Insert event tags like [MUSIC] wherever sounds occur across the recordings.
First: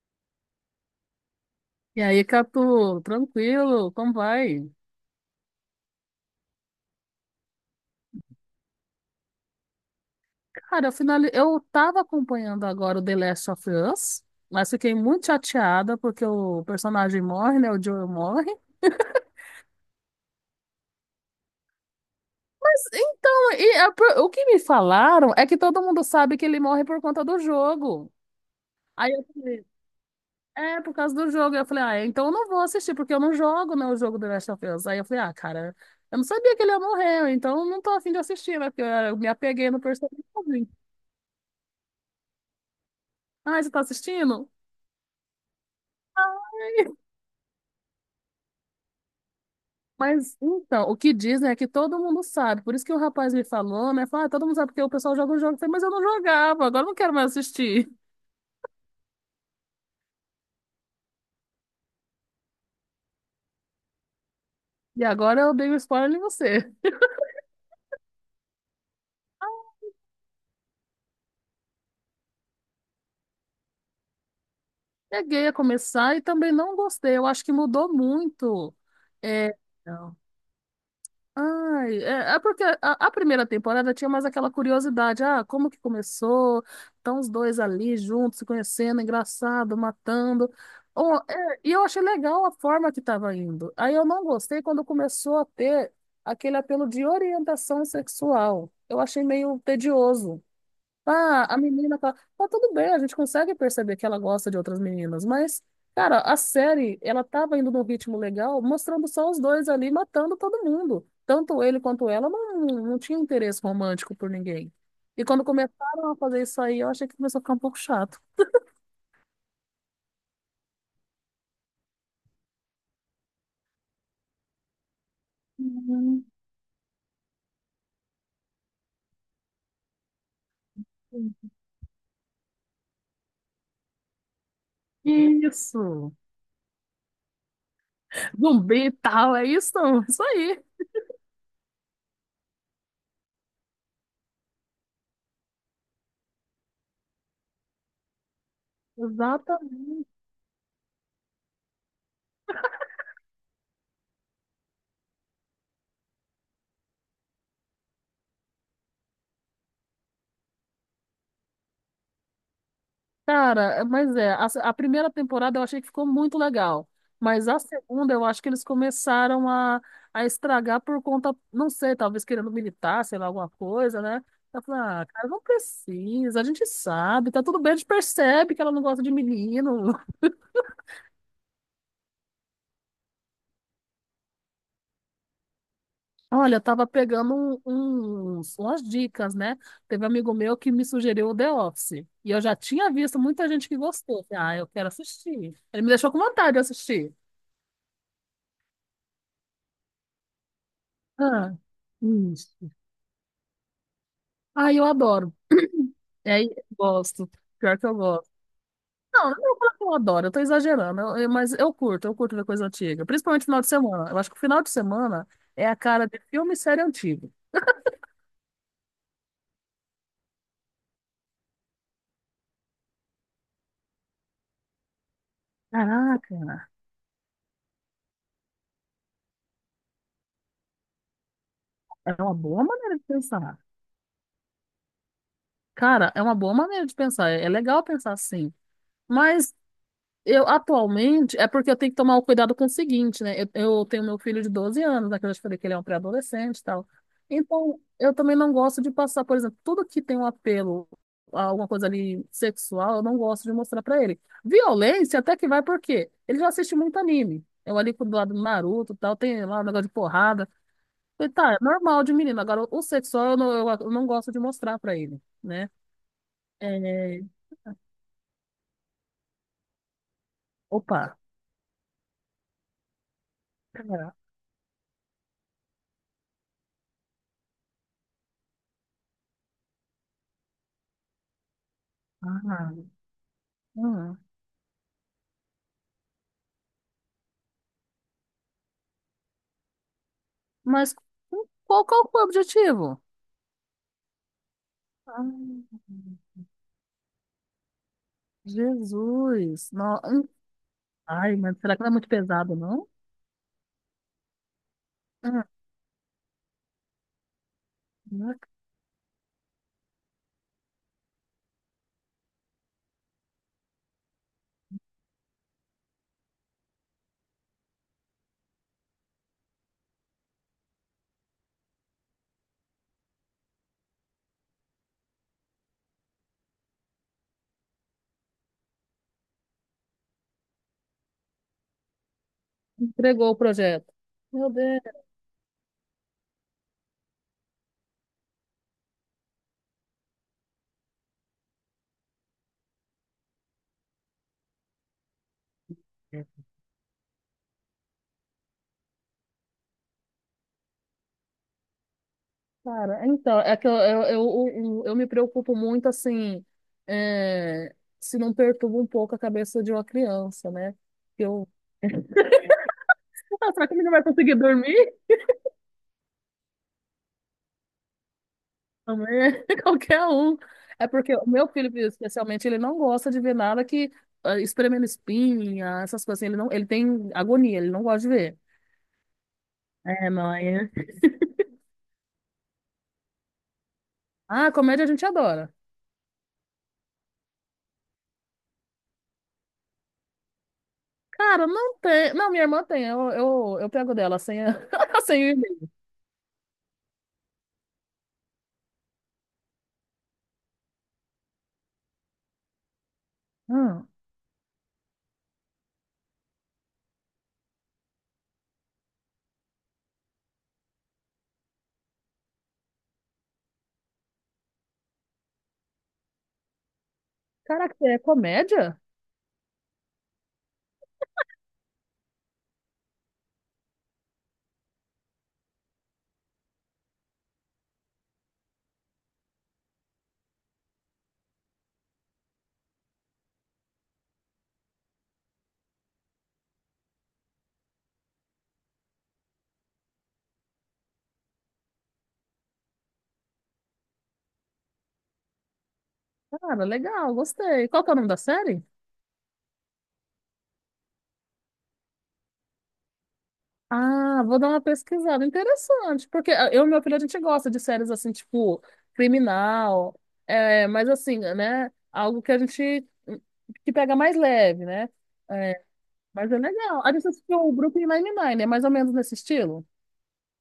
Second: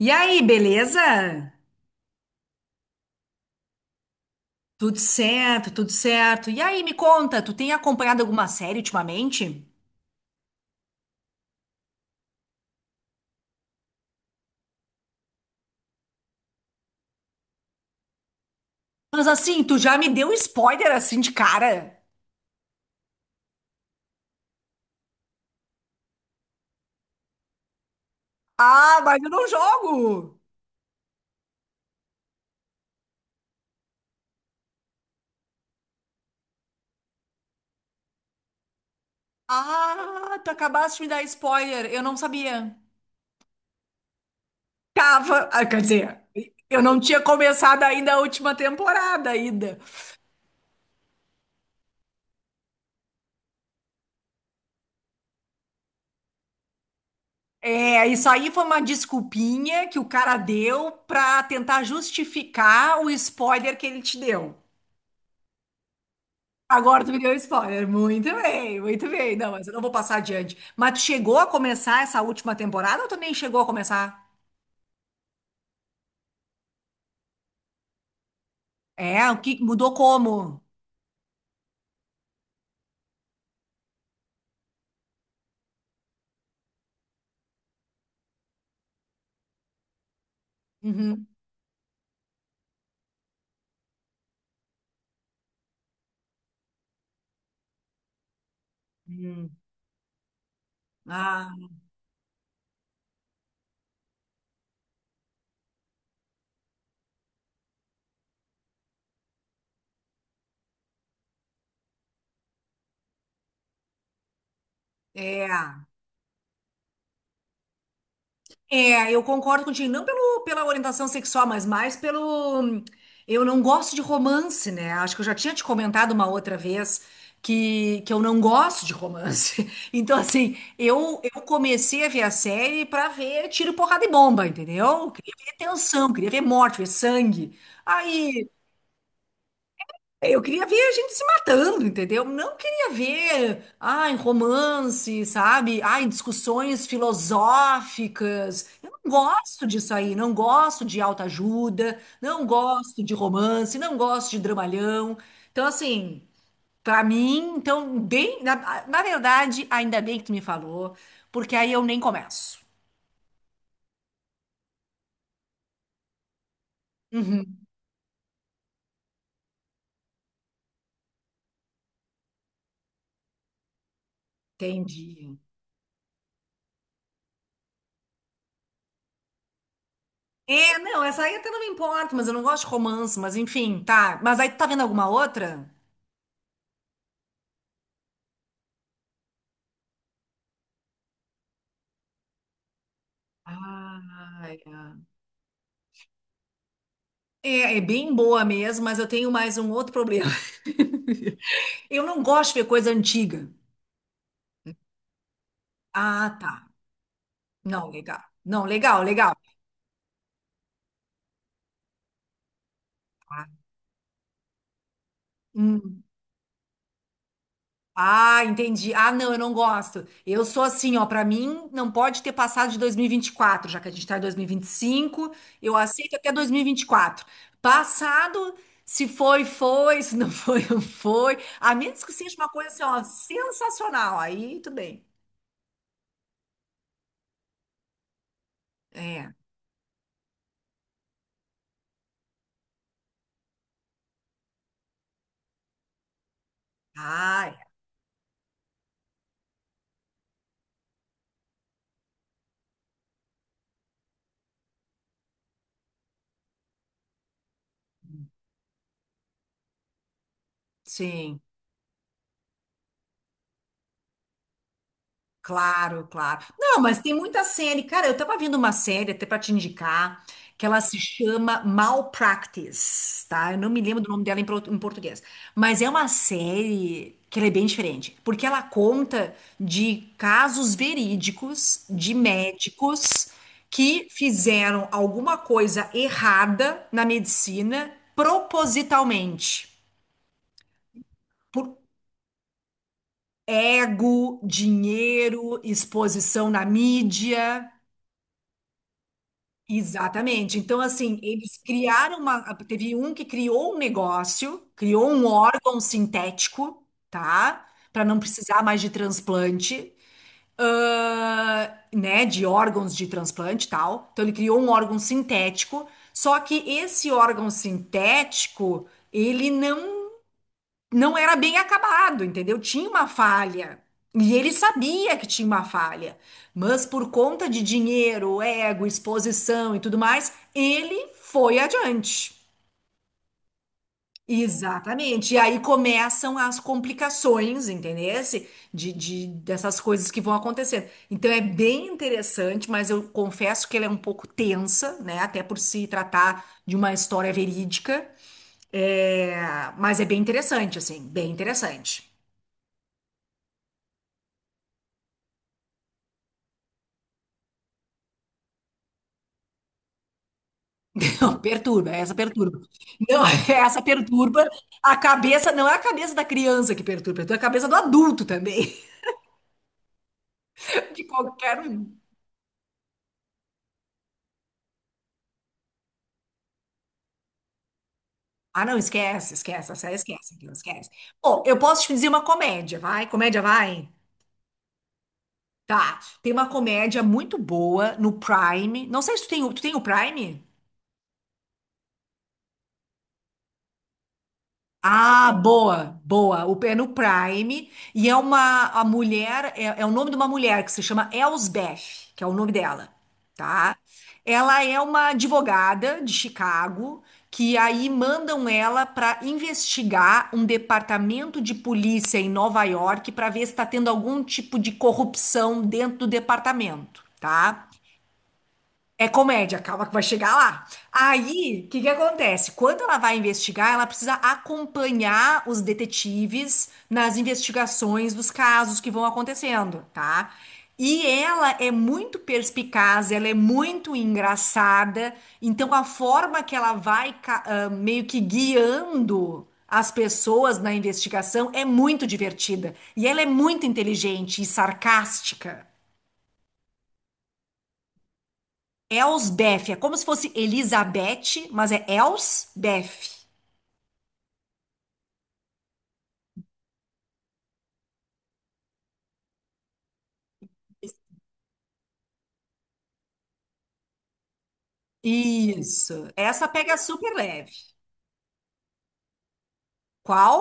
E aí, beleza? E aí, Catu, tranquilo, como vai? Tudo certo, tudo certo. E aí, me conta, tu tem acompanhado alguma série ultimamente? Cara, eu, eu tava acompanhando agora o The Last of Us, mas fiquei muito chateada porque o personagem morre, né? O Joel morre. Mas assim, tu já me deu um spoiler assim de cara. Mas então, o que me falaram é que todo mundo sabe que ele morre por conta do jogo. Ah, Aí mas eu eu não falei, jogo. é, por causa do jogo. Aí eu falei, ah, então eu não vou assistir, porque eu não jogo, né, o jogo The Last of Us. Aí eu falei, ah, cara, eu não sabia que ele ia morrer, então eu não tô afim de assistir, né? Porque eu me apeguei no Ah, tu personagem. acabaste de me dar spoiler, eu não sabia. Ah, você tá assistindo? Tava, ah, quer dizer, eu não tinha começado ainda a última temporada ainda. Mas então, o que dizem é que todo mundo sabe. Por isso que o rapaz me falou, né? Falou, ah, todo mundo sabe porque o pessoal joga um jogo. Eu falei, mas eu não jogava, agora eu não quero mais assistir. É, isso aí foi uma desculpinha que o cara deu pra tentar justificar o spoiler que ele te deu. E agora eu dei o spoiler em você. Agora tu me deu spoiler. Muito bem, muito bem. Não, mas eu não vou passar adiante. Mas tu chegou a começar essa última temporada ou tu nem chegou a começar? Peguei a começar e também não gostei. Eu acho que mudou muito. É, o É, que mudou como? ai, a primeira temporada tinha mais aquela curiosidade, ah, como que começou? Estão os dois ali juntos, se conhecendo, engraçado, matando. Oh, Uhum. é, e eu achei legal a forma que estava indo. Aí eu não gostei quando começou a ter aquele apelo de orientação sexual. Eu achei Hum. meio tedioso. Ah, Ah, a menina tá. Tá tudo bem, a gente consegue perceber que ela gosta de outras meninas, mas, cara, a série, ela tava indo num ritmo legal, mostrando só os dois ali matando todo mundo. Tanto ele quanto ela não tinha interesse romântico por ninguém. E quando é. começaram a fazer isso aí, eu achei que começou a ficar um pouco chato. É, eu concordo contigo, não pelo, pela orientação sexual, mas mais pelo. Eu não gosto de romance, né? Acho que eu já tinha te comentado Hum, uma outra vez que eu não gosto de romance. [LAUGHS] Então, assim, eu comecei a ver a série pra ver tiro, porrada e bomba, entendeu? Queria ver tensão, Isso! queria ver morte, ver sangue. Aí Zumbi e tal, é isso? [LAUGHS] Isso é, eu aí! queria ver a gente se matando, entendeu? Não queria ver, ai, romance, sabe? Ai, discussões filosóficas. Eu não gosto disso Exatamente. aí, não gosto de autoajuda, não gosto de romance, não gosto de dramalhão. Então, assim, pra mim, então, bem, na verdade, ainda bem que tu me falou, porque aí eu nem começo. Cara, é- mas é, a, se- A primeira temporada eu achei que ficou muito legal, mas a Uhum, segunda eu acho que eles começaram a estragar por conta, não sei, talvez querendo militar, sei lá, alguma coisa, né? Eu falei, ah, cara, entendi. não precisa, a gente sabe, tá tudo bem, a gente percebe que ela não gosta de menino. [LAUGHS] É, não, essa aí até não me importa, mas eu não gosto de romance, mas enfim, tá. Mas aí tu tá vendo alguma outra? Olha, eu tava pegando umas dicas, né? Teve um amigo meu que me sugeriu o The Office, e eu já tinha visto muita gente que gostou. Falei, Ah, ah, eu quero é. assistir. Ele me deixou com vontade de assistir. É, é bem boa mesmo, mas eu tenho mais um outro problema. [LAUGHS] Ah, Eu não gosto de ver isso. coisa antiga. Ai, eu adoro. Ah, É, eu tá. gosto. Pior que Não, eu legal. gosto. Não, legal, Não, legal. não vou falar que eu adoro, eu tô exagerando, mas eu curto ver coisa antiga. Principalmente Ah, final de semana. Eu acho que o final de semana é a hum. cara de filme e série antigo. Ah, entendi. Ah, não, eu não gosto. Eu sou assim, ó, pra mim não pode ter passado de dois mil e vinte e quatro, já que a gente tá em dois mil e vinte e cinco. Eu aceito até dois mil e Caraca, vinte e quatro. Passado, se foi, foi, se não foi, [LAUGHS] não foi. A menos que é seja uma uma boa coisa assim, maneira ó, de pensar. sensacional, aí tudo bem. Cara, é uma boa maneira de pensar. É legal pensar assim. É. Mas eu atualmente, é porque eu tenho que tomar o cuidado com o seguinte, né? Eu tenho meu filho de 12 anos, né, que eu já te falei que ele é um pré-adolescente e tal. Ah, Então, eu também não gosto de passar, por exemplo, tudo que tem um apelo a alguma coisa ali sexual, eu não gosto de mostrar pra ele. Violência até que vai, por quê? Ele já assiste muito anime. Eu ali do lado do Naruto e tal, tem lá um negócio de porrada. Falei, sim, tá, é normal de menino. Agora, o sexual eu não, eu não gosto de mostrar pra ele, né? claro, claro. Não, mas tem É... muita série. Cara, eu tava vendo uma série até pra te indicar, que ela se Opa. chama Malpractice, tá? Eu não me lembro do Ah, nome dela em português. Mas é uma série que ela é bem diferente, porque ela conta de casos verídicos de ah, médicos que ah. fizeram alguma coisa errada na medicina propositalmente. Mas qual, qual foi o objetivo? Ego, Ah, dinheiro, exposição na mídia. Jesus. Não, Exatamente. Então, assim, ai, mas eles será que não é muito criaram uma. pesado, não? Teve um que criou um negócio, criou um Ah, órgão sintético, tá? Para não não é precisar mais de transplante, né? De órgãos de transplante e tal. Então, ele criou um órgão sintético. Só que esse órgão sintético, ele não era bem acabado, entendeu? Tinha uma falha. E ele sabia que tinha uma falha, mas por conta de dinheiro, ego, exposição e tudo mais, ele foi adiante. entregou o projeto. Meu Deus. Exatamente. E aí começam as complicações, entendesse? De, dessas coisas que vão acontecendo. Então é bem interessante, mas eu confesso que ela é um pouco tensa, né? Até por se tratar de uma história verídica. É, mas é bem interessante, assim, bem interessante. Cara, então, é que eu me preocupo muito, assim, é, se não perturba um pouco a cabeça de uma criança, né? Não, Eu, perturba, é essa perturba. Não, [LAUGHS] [LAUGHS] será que o essa menino vai conseguir perturba dormir? a cabeça, não é a cabeça da criança que perturba, é a cabeça do adulto também, Também, [LAUGHS] qualquer um. É [LAUGHS] de porque o meu qualquer filho, um. especialmente, ele não gosta de ver nada que ah, espremendo espinha, essas coisas assim. Ele não, ele tem agonia, ele não gosta de ver. Ah, não, esquece, esquece, essa aí É, esquece, aquilo, mãe. esquece. Bom, eu posso te dizer uma comédia, vai? Comédia vai? Ah, comédia a gente adora. Tá. Tem uma comédia muito boa no Prime. Não sei se tu tem, tu tem o Prime? Cara, não tem. Não, minha irmã tem. Eu pego dela sem, [LAUGHS] sem o Ah, e-mail. boa, boa. O é no Prime e é uma a mulher é, é o nome de uma mulher que se chama Elsbeth, que é o nome dela, tá? Ah, Ela é uma advogada de Chicago que aí mandam ela para investigar um departamento de polícia em Nova York para ver se está tendo algum tipo de corrupção dentro do departamento, tá? caraca, é comédia? É comédia, calma que vai chegar lá. Aí, o que que acontece? Quando ela vai investigar, ela precisa acompanhar os detetives nas investigações dos casos que vão acontecendo, tá? E ela é muito perspicaz, ela é muito engraçada, então a forma que ela vai meio que guiando as pessoas na investigação é muito divertida. E ela é muito inteligente e sarcástica. Cara, legal, gostei. Qual que é o nome da série? Elsbeth, é como se fosse Elizabeth, mas é Elsbeth. Ah, vou dar uma pesquisada. Interessante, porque ah, eu e meu filho, a gente gosta de séries assim, tipo, criminal, é, mas assim, né? Algo que a gente que pega mais leve, né? É, Isso. mas é Essa pega legal. A gente super assistiu leve. o Brooklyn Nine-Nine, é mais ou menos nesse estilo? Qual?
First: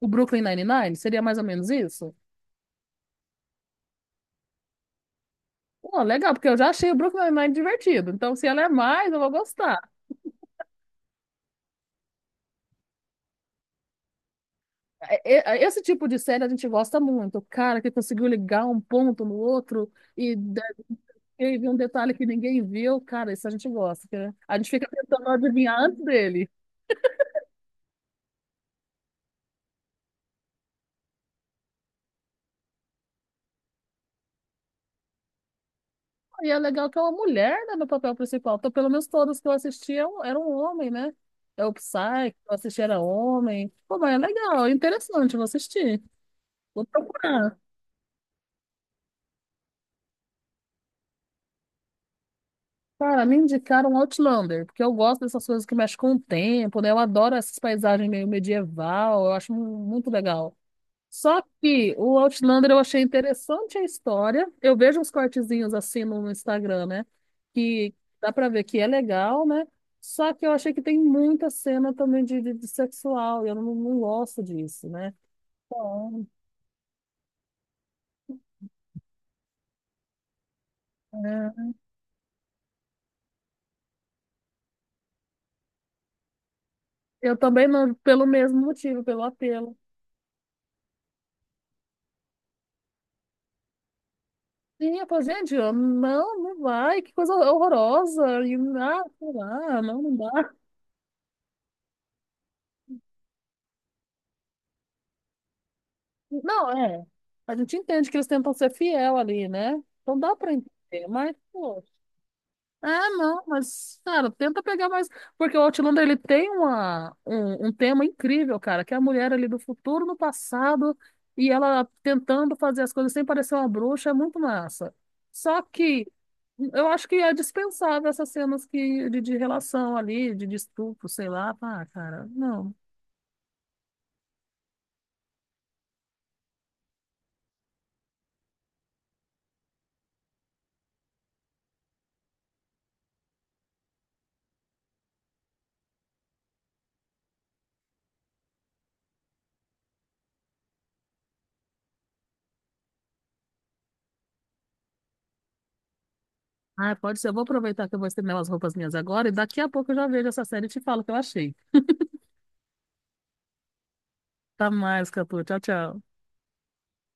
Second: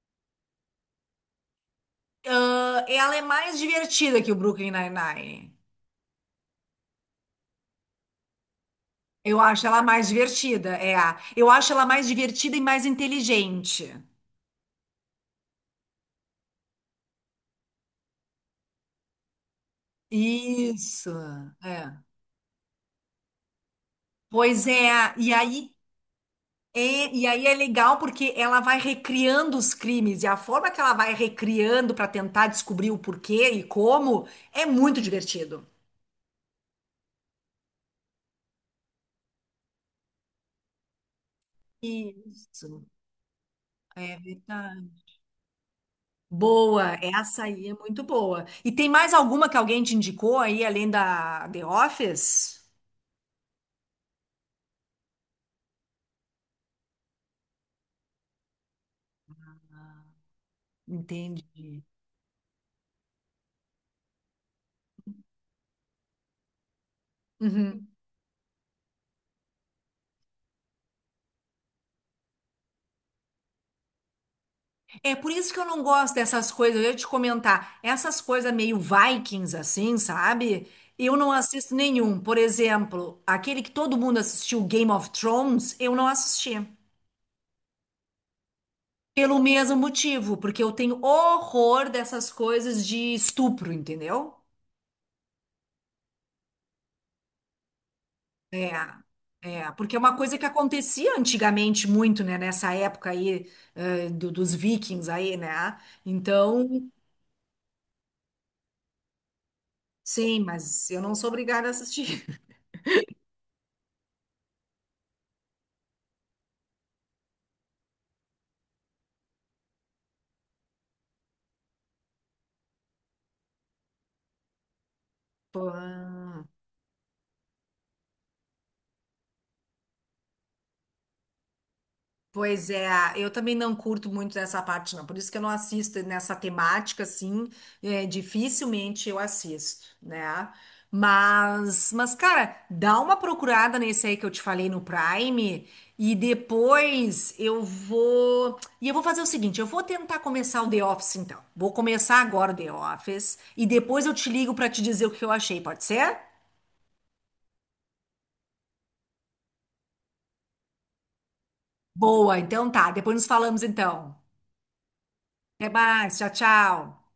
O Brooklyn Nine-Nine, seria mais ou menos isso? Ah, ela é mais divertida que o Brooklyn Nine-Nine. Pô, legal, porque eu já achei o Brooklyn Nine-Nine divertido. Então, se ela é mais, eu vou Eu acho gostar. ela mais divertida, é a. Eu acho ela mais divertida e mais inteligente. É, é, esse tipo de série a gente gosta muito. O cara que conseguiu ligar um ponto no outro e Isso. eu vi um É. detalhe que ninguém viu, cara, isso a gente gosta, né? A Pois gente fica é, tentando e aí adivinhar antes dele. é, e aí é legal porque ela vai recriando os crimes e a forma que ela vai recriando para tentar descobrir o porquê e como é muito divertido. E é legal que é uma mulher, né, no papel principal. Então, pelo menos todos que eu assisti eram um homem, né? É o Psy, que eu assisti Isso, era homem. Pô, mas é é legal, é verdade. interessante, eu vou assistir. Vou Boa, essa procurar. aí é muito boa. E tem mais alguma que alguém te indicou aí, além da The Office? Cara, me indicaram Outlander, porque eu gosto dessas coisas que mexem com o tempo, né? Eu adoro essas paisagens meio medieval, eu acho muito legal. Só Entendi. que o Outlander eu achei interessante a história. Eu vejo uns cortezinhos assim no Instagram, né? Uhum. Que dá pra ver que é legal, né? Só que eu achei que tem muita cena também de sexual, e eu não, não gosto disso, É né? por isso que eu não gosto Então, dessas coisas. Eu ia te comentar, essas coisas meio Vikings, assim, sabe? Eu não é, assisto nenhum. Por exemplo, aquele que todo mundo assistiu, Game of Thrones, eu não assisti. eu também não, pelo mesmo motivo, pelo Pelo mesmo apelo. motivo, porque eu tenho horror dessas coisas de estupro, entendeu? Sim, eu falo, gente, eu, não, não vai, que coisa horrorosa, e, É, ah, sei é, lá, porque é não, uma não coisa que dá. acontecia antigamente muito, né, nessa época aí, dos vikings aí, né? Não, Então, é, a gente entende que eles tentam ser fiel ali, né? Então dá sim, pra mas eu entender, não sou mas, obrigada a pô, assistir. ah, não, mas, cara, tenta pegar mais. Porque o Outlander, ele tem um tema incrível, cara, que é a mulher ali do futuro no passado e ela tentando fazer as coisas sem parecer uma bruxa, é muito massa. [LAUGHS] Só que Pô. eu acho que é dispensável essas cenas que, de relação ali, de estupro, sei lá. Ah, cara, Pois não. é, eu também não curto muito dessa parte, não. Por isso que eu não assisto nessa temática, assim, é, dificilmente eu assisto, né? Mas, cara, dá uma procurada nesse aí que eu te falei no Prime e depois eu vou. E eu vou fazer o seguinte: eu vou tentar começar o The Office, então. Vou começar agora o The Office e depois eu te ligo pra te dizer o que eu achei, pode ser? Ah, pode ser. Eu vou aproveitar que eu vou estender umas roupas minhas agora e daqui a pouco eu já vejo essa série e te falo o que eu achei. Boa, então tá. Depois nos falamos, então. Tá mais, Catu. Tchau, Até tchau. mais, tchau, tchau.